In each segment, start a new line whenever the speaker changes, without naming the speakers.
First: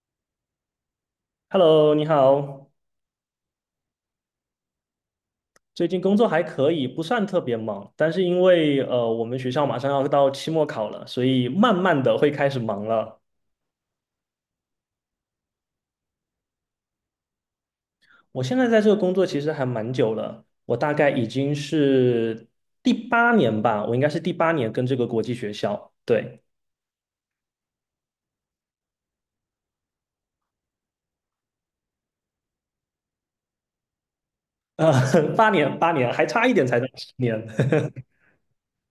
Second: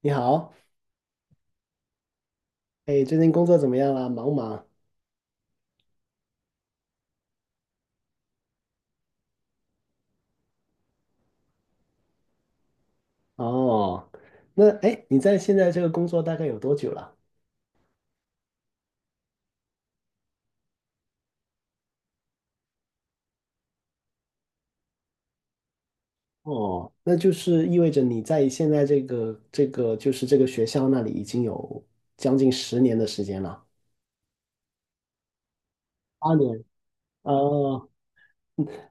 你好。
Hello，你好。
哎，最近工作怎么样啊？忙不忙？
最近工作还可以，不算特别忙，但是因为我们学校马上要到期末考了，所以慢慢的会开始忙了。
哦，那哎，你在现在这个工作大概有多久了？
我现在在这个工作其实还蛮久了，我大概已经是第八年吧，我应该是第八年跟这个国际学校，对，
哦，那就是意味着你在现在这个学校那里已经有将近10年的时间了。
呃，8年8年，还
八
差一
年。
点才到十年，
哦，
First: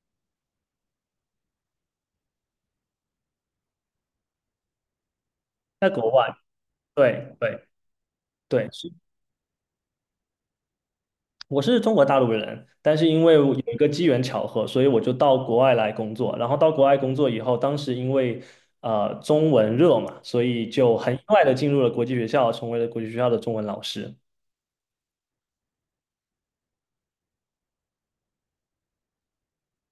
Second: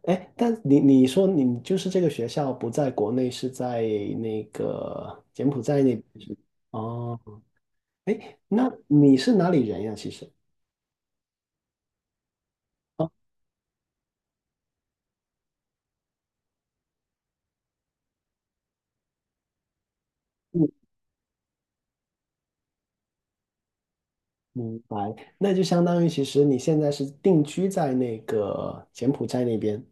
哎，但你说你就是这个学校不在国内，是在那个柬埔寨
在
那边
国
是
外，
吗？哦，
对对
哎，
对，
那你是哪里人呀？其实？
我是中国大陆人，但是
哦，
因为我有一个机缘巧合，所以我就到国外来工作。然后到国外工作以后，当时因为中文热嘛，所以就很意外的进入了国际学校，成为了国际学校的中文老师。
明白，那就相当于其实你现在是定居在那个柬埔寨那边。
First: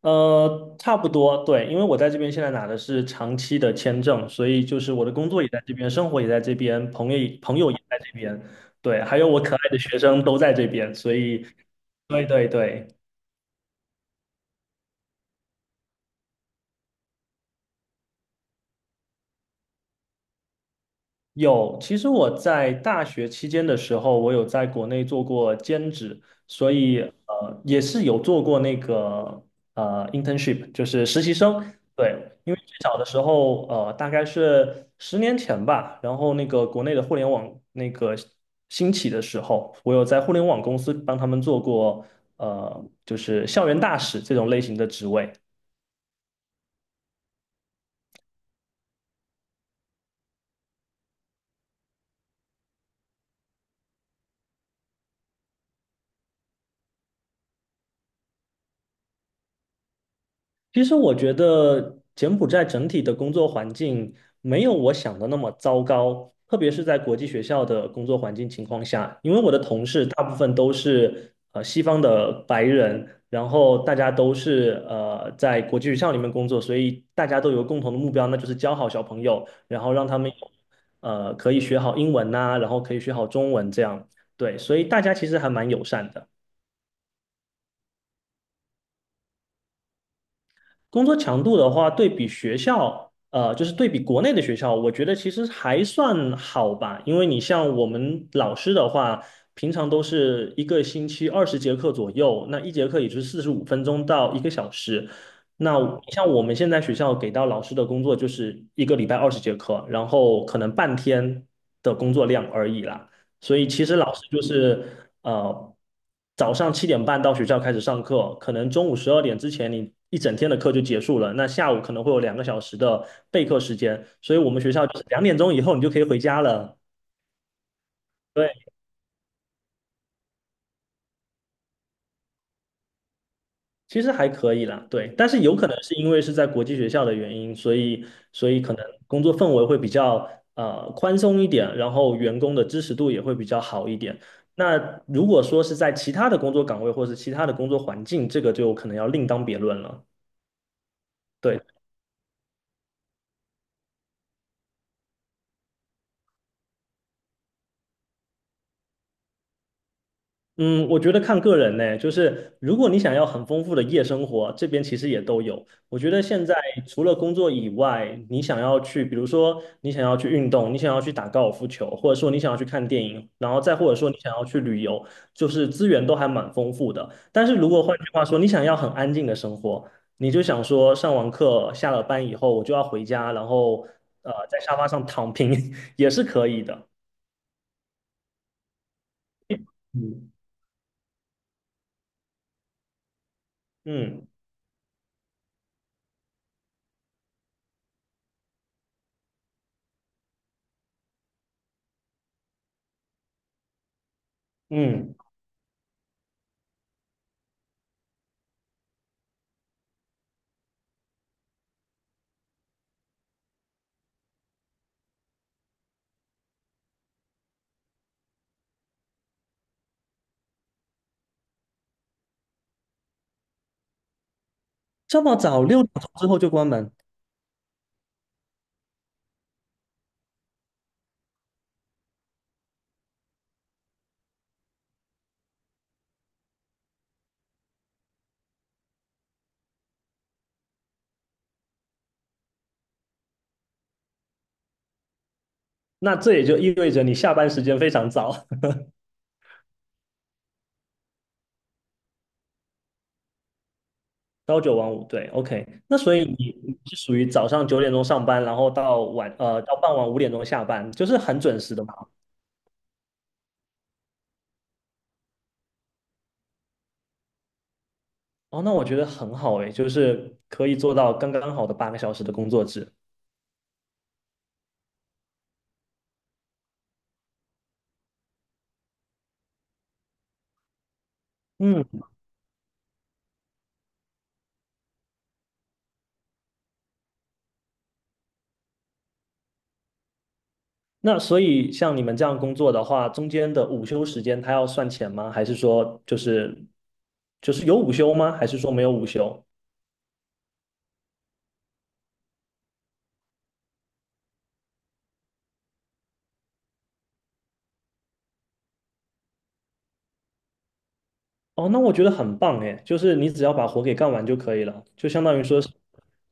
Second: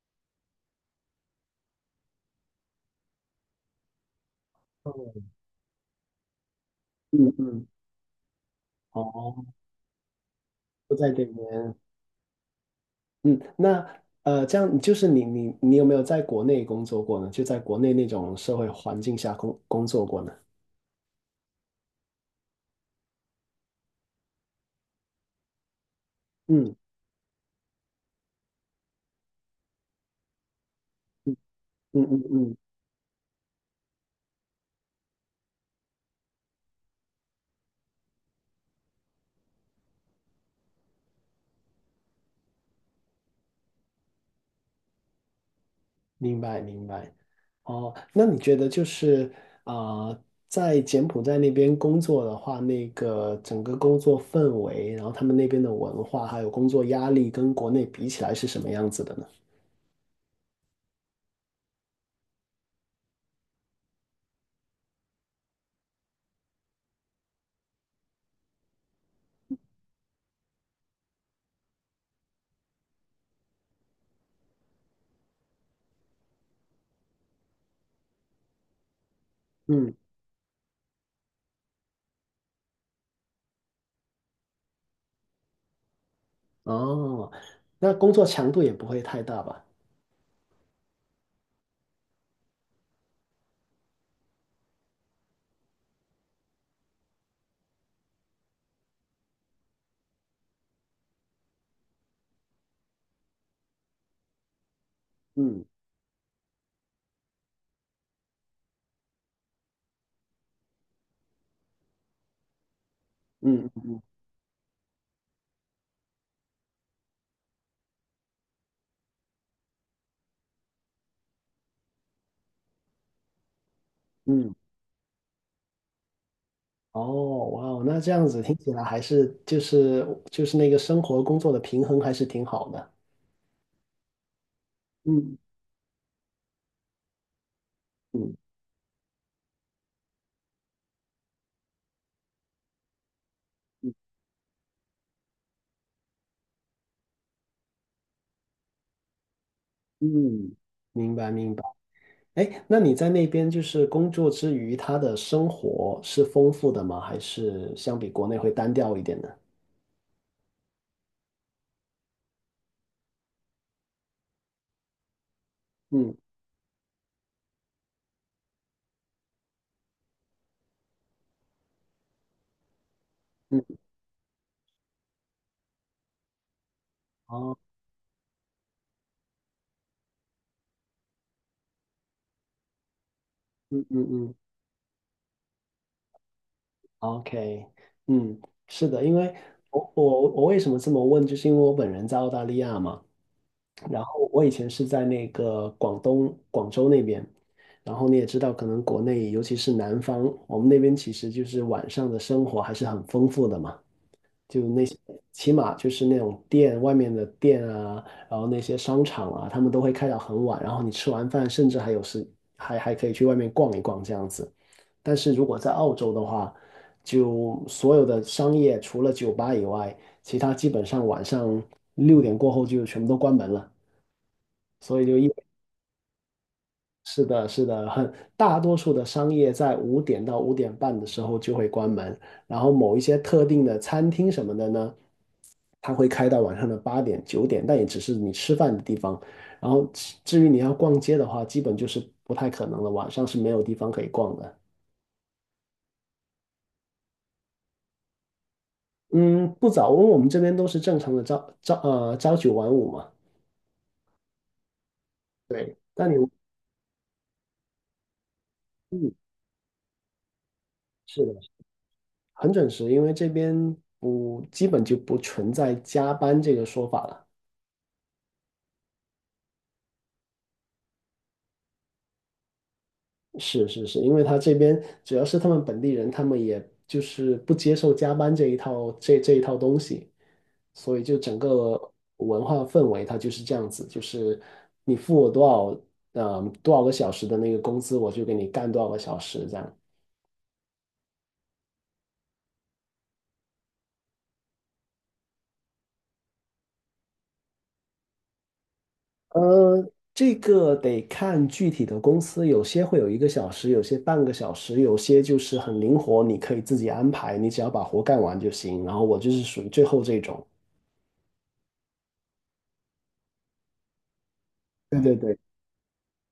差不多，对，因为我在这边现在拿的是长期的签证，所以就是我的工作也在这边，生活也在这边，朋友
嗯
朋
嗯。
友也在这边，对，还有我
哦，
可爱的学生都在这边，
都在
所
这
以
边。
对对对。
嗯，那,这样就是你有没有在国内工作过呢？就在国内那种社会环境下工作过呢？
有，其实我在大学期间的时候，我有在国内做过兼职，所
嗯
以也是有做过那个internship，就是实习生。
嗯
对，
嗯
因
嗯，
为最早的时候，大概是10年前吧，然后那个国内的互联网那个兴起的时候，我有在互联网公司帮他们做过就是校园大使这种类型的职位。
明白明白。哦，那你觉得就是啊、呃在柬埔寨那边工作的话，那个整个工作氛围，然后他们那边的文化，还有工作压力，跟国内比起来是什么样子的呢？
其实我觉得柬埔寨整体的工作环境没有我想的那么糟糕，特别是在国际学校的工作环境情况下，因为我的同事大部分都是西方的白人，然后大家都是在国际学校里面工作，所以大家都有共同的目标，那就是教好小朋友，然后
嗯，
让他们有可以学好英文呐、然后可以学好中文这样，对，所以大家其实还蛮友善的。
哦，那工作强度也不会太大吧？
工作强度的话，对比学校，就是对比国内的学校，我觉得其实还算好吧。因为你像我们老师的话，平常都是一个星期二十节课左右，那一节课也就是45分钟到一个小时。
嗯
那你像我们现在学校给到老师的工作，就是一个礼拜二十节课，然后可能半天的工作量而已啦。所以
嗯
其实老师就是呃，早上7:30到学校开始上课，可能中午12点之前你一整天的课就结束了，那下午可能会有2个小时的备课时间，所以我
嗯，
们学校就是2点钟以后你就可以回家了。
哦，哇哦，那这样子
对，
听起来还是就是那个生活工作的平衡还是挺好的。
其实还可以啦，对，但
嗯
是有可能是因为是在国际学校的原因，所以
嗯
所以可能工作氛围会比较宽松一点，然后员工的支持度也会比较好
嗯，
一点。那如果说是在其他的工作岗位或是其他的工作环境，这个就可能要另当别论了。
嗯，明白明白。
对。
哎，那你在那边就是工作之余，他的生活是丰富的吗？还是相比国内会单调一点呢？
嗯，我觉得看个人呢，就是如果你想要很丰富的夜生活，这边其实也都有。我觉
嗯
得现在除了工作以外，你想要去，比如说你想要去运动，你想要去打高尔夫球，或者说你想要去看电影，然后
嗯，
再或者说你想要去旅游，就是资源都还蛮丰富的。但是
哦，
如果换句话说，你想要很安静的生活，你就想说上完课下了班以后我就要回家，然
嗯
后
嗯嗯
在沙发上躺平 也是可以的。
，OK，嗯，是的，因为我我
嗯
我为什么这么问，就是因为我本人在澳大利亚嘛。然
嗯
后我以前是在那个广东广州那边，然后你也知道，可能国内尤其是南方，我们那边其实就是晚上的生活还是很丰富的嘛。就那些，
嗯。
起码就是那种店外面的店啊，然后那些商场啊，他们都会开到很晚，然后你吃完饭，甚至还有时还可以去外面逛一逛这样子。但是如果在澳洲的话，就所有的商业除了酒吧以外，其他基本上晚上6点过后就全部都关门了，所以就
这
一，
么早，6点钟之后就关门，
是的，是的，很大多数的商业在5点到5点半的时候就会关门，然后某一些特定的餐厅什么的呢。它会开到晚上的8点、9点，但也只是你吃饭的地方。然后至于你要逛街的话，基本就是不太可能了，晚上是没有地方可以逛的。
那这也就意味着你下班时间非常早，
嗯，不早，因为我们这边都是正常的朝9晚5嘛。
朝九晚五。对，OK。
对，
那
但你，
所以你是属于早上9点钟上班，然后
嗯，
到傍晚5点钟下班，就是
是的，
很准时的嘛。
很准时，因为这边不基本就不存在加班这个说法了。
哦，那我觉得很好诶，就是可以做到刚刚好的8个小时的工作制。
是是是，因为他这边主要是他们本地人，他们也就是不接受加班这一套东西。所以就整
嗯，
个文化氛围它就是这样子，就是你付我多少个小时的那个工资，我就给你干多少个小时这样。
那所以像你们这样工作的话，中间的午休时间他要算钱吗？还是说就是有午休吗？还是说没有午休？
呃，这个得看具体的公司，有些会有1个小时，有些半个小时，有些就是很灵活，你可以自己安排，你只要把活干完就行。然后我就是属于最后这种。
哦，那我觉得很棒诶，就是你只要把活给干完就可以了，
对
就
对
相
对。
当于说是，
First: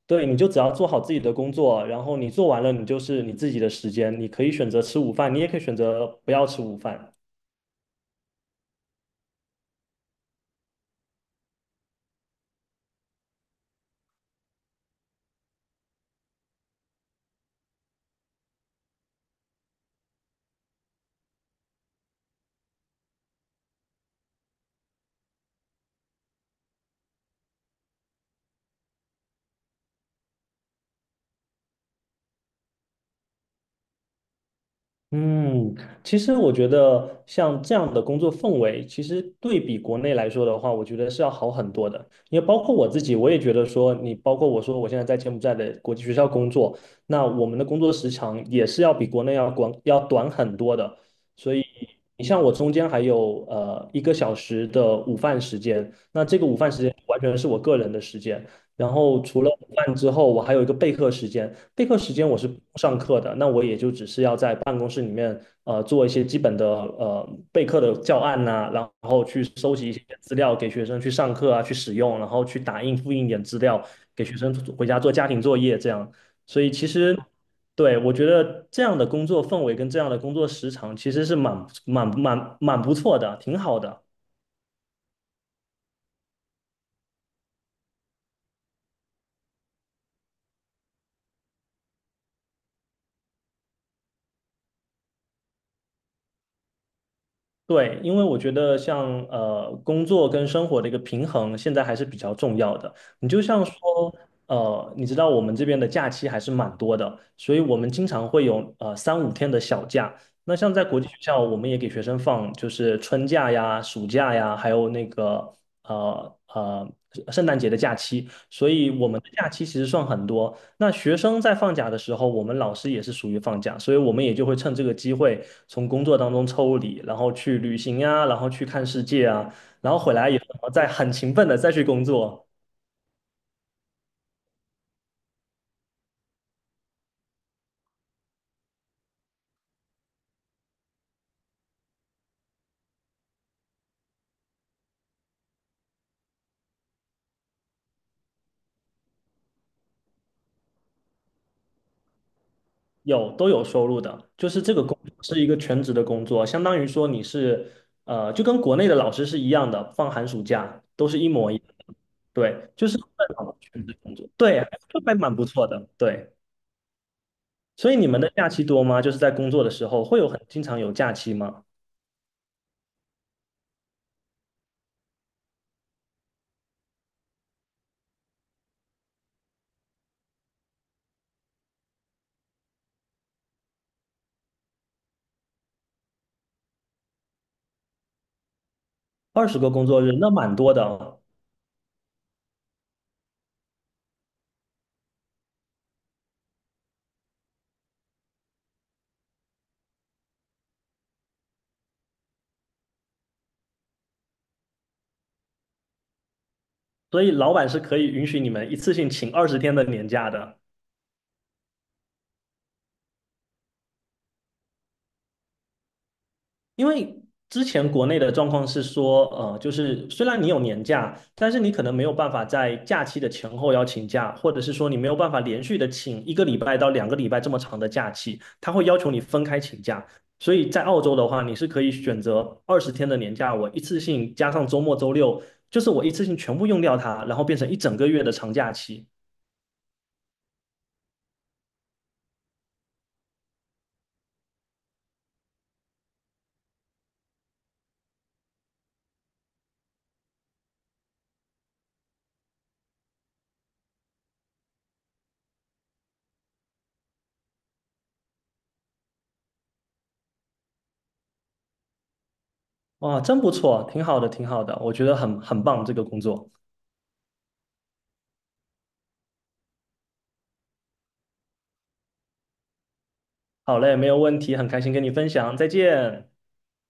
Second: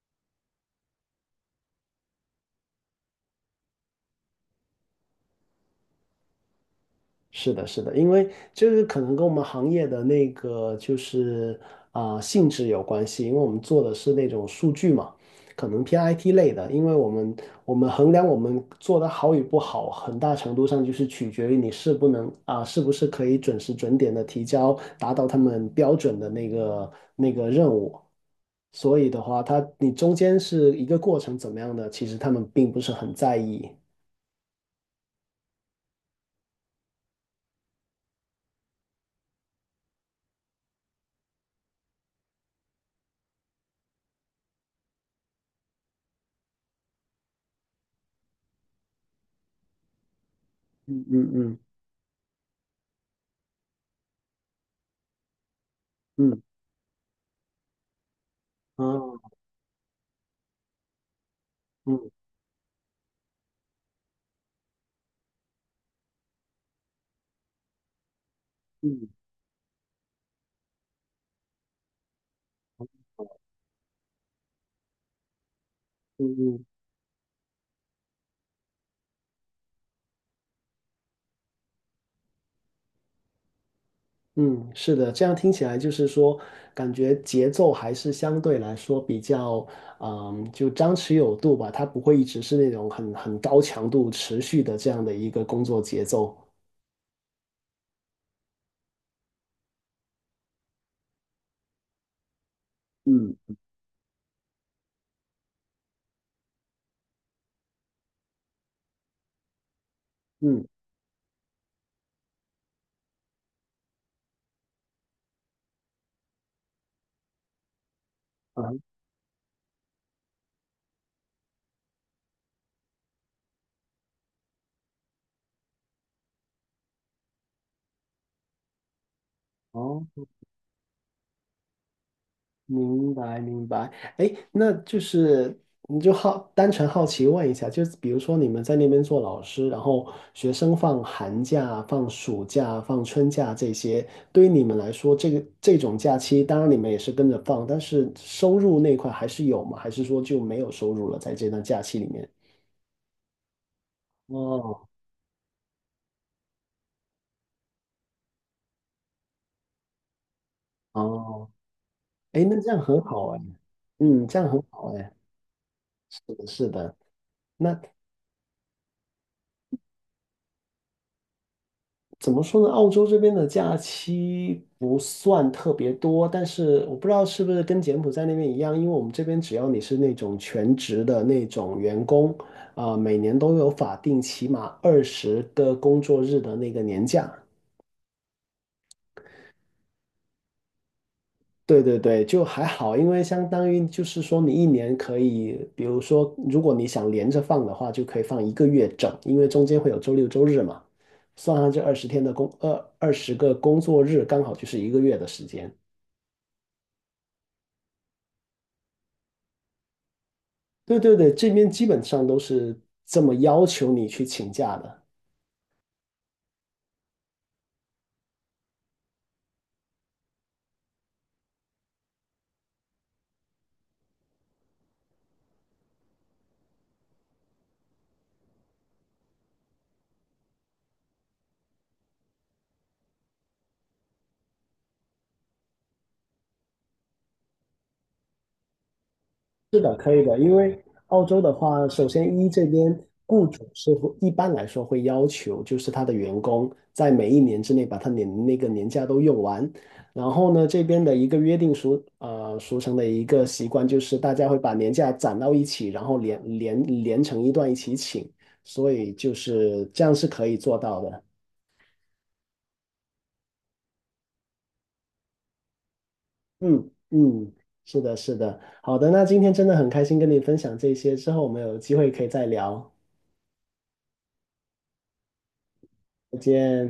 对，你就只要做好自己的工作，然后你做完了，你就是你自己的时间，你可以选择吃午饭，你也可以选择不要吃午饭。
是的，是的，因为这个可能跟我们行业的那个性质有关系，因为我们做的是那种数据嘛，可能偏 IT 类的，因为我们衡量我们做的好与不好，很大程度上就是取决于你是不能啊、是不是可以准时准点的提交，达到他们标准的那个任务。所以的话，它你中间是一个过程怎么样的，其实他们并不是很在意。
嗯，其实我觉得像这样的工作氛围，其实对比国内来说的话，我觉得是要好很多的。因为包括我自己，我也觉得说，你包括我说我现在在柬埔寨的国际学校工作，那我们的工作时长也是要比国内要广要短很多的。
嗯嗯
所
嗯
以。你像我中间还有一个小时的午饭时间，那这
嗯，
个午饭时间完全是我个人的时间。
啊，
然后除了午饭之后，我还有一个备课时间。备课
嗯
时间我是不上课的，那我也就只是要在办公室里面做一些基本的备课的教案呐、然
嗯。
后去收集一些资料给学生去上课啊，去使用，然后去打印复印点资料给学生回家做家庭作业这样。
嗯
所
嗯，
以其实。对，我觉得这样的工作氛围跟这样的工作时长其实是蛮不错的，挺好的。
嗯，是的，这样听起来就是说，感觉节奏还是相对来说比较，嗯，就张弛有度吧，它不会一直是那种很高强度持续的这样的一个工作节奏。
对，因为我觉得像工作跟生活的一个平衡，现在还是比较重要的。你
嗯
就像说你知道我们这边的假期还是蛮多的，所以我们经常会有三五天的小假。那
嗯，
像在国际学校，我们也给学生放就是春假呀、暑假呀，还有那个呃呃圣诞节的假期。
啊，
所以我们的假期其实算很多。那学生在放假的时候，我们老师也是属于放假，所以我们也就会趁这个机会从工作当中抽离，然后去旅行呀，然后去看世界啊，然后
哦。
回来以后再很勤奋的再去工作，
明白明白，哎，那就是你就好单纯好奇问一下，就是比如说你们在那边做老师，然后学生放寒假、放暑假、放春假这些，对于你们来说，这个这种假期，当然你们也是跟着放，但是收入那块还是有吗？还是说就没有收入了，在这段假期里面？
有都有收入的。就是这个
哦
工作是一个全职的工作，相当于说你是就跟国内的老师是一样的，放寒暑假都是一
哦，
模一样的。
哎，那这
对，
样
就是
很好哎，
全职工
嗯，
作，
这样很
对，还
好哎，
蛮不错的，
是
对。
的，是的。那，
所以你们的假期多吗？就是在工作的时候会有很经常有假期吗？
怎么说呢？澳洲这边的假期不算特别多，但是我不知道是不是跟柬埔寨那边一样，因为我们这边只要你是那种全职的那种员工，每年都有法定起码二十个工作日的那个年假。
20个工作日，那蛮多的哦。
对对对，就还好，因为相当于就是说，你一年可以，比如说，如果你想连着放的话，就可以放一个月整，因为中间会有周六周日嘛，算上这20天的工，二十个工作日，刚好就是一个月的时间。
所以老板是可以允许你们一次性请二十天的年假的。
对对对，这边基本上都是这么要求你去请假的。
因为之前国内的状况是说，就是虽然你有年假，但是你可能没有办法在假期的前后要请假，或者是说你没有办法连续的请一个礼拜到2个礼拜这么长的假期，他会要求你分开请假。所以在澳洲的话，你是可以选择二十天的年假，我一次性加上周末、周六，就是我一次性全部用掉它，然后变成一整个月的长假期。
是的，可以的，因为澳洲的话，首先一这边雇主是会一般来说会要求，就是他的员工在每一年之内把那个年假都用完。然后呢，这边的一个约定俗呃俗成的一个习惯就是大家会把年假攒到一起，然后连成一段一起请，所以就是这样是可以做到的。
哇，真不错，挺好的，挺好的，我觉得很棒这个工作。
嗯嗯，是的，是的，好的，那今天真的很开心跟你分享这些，之后我们有机会可以再聊，
好嘞，没有问题，很开心跟你分享，再见。
再见。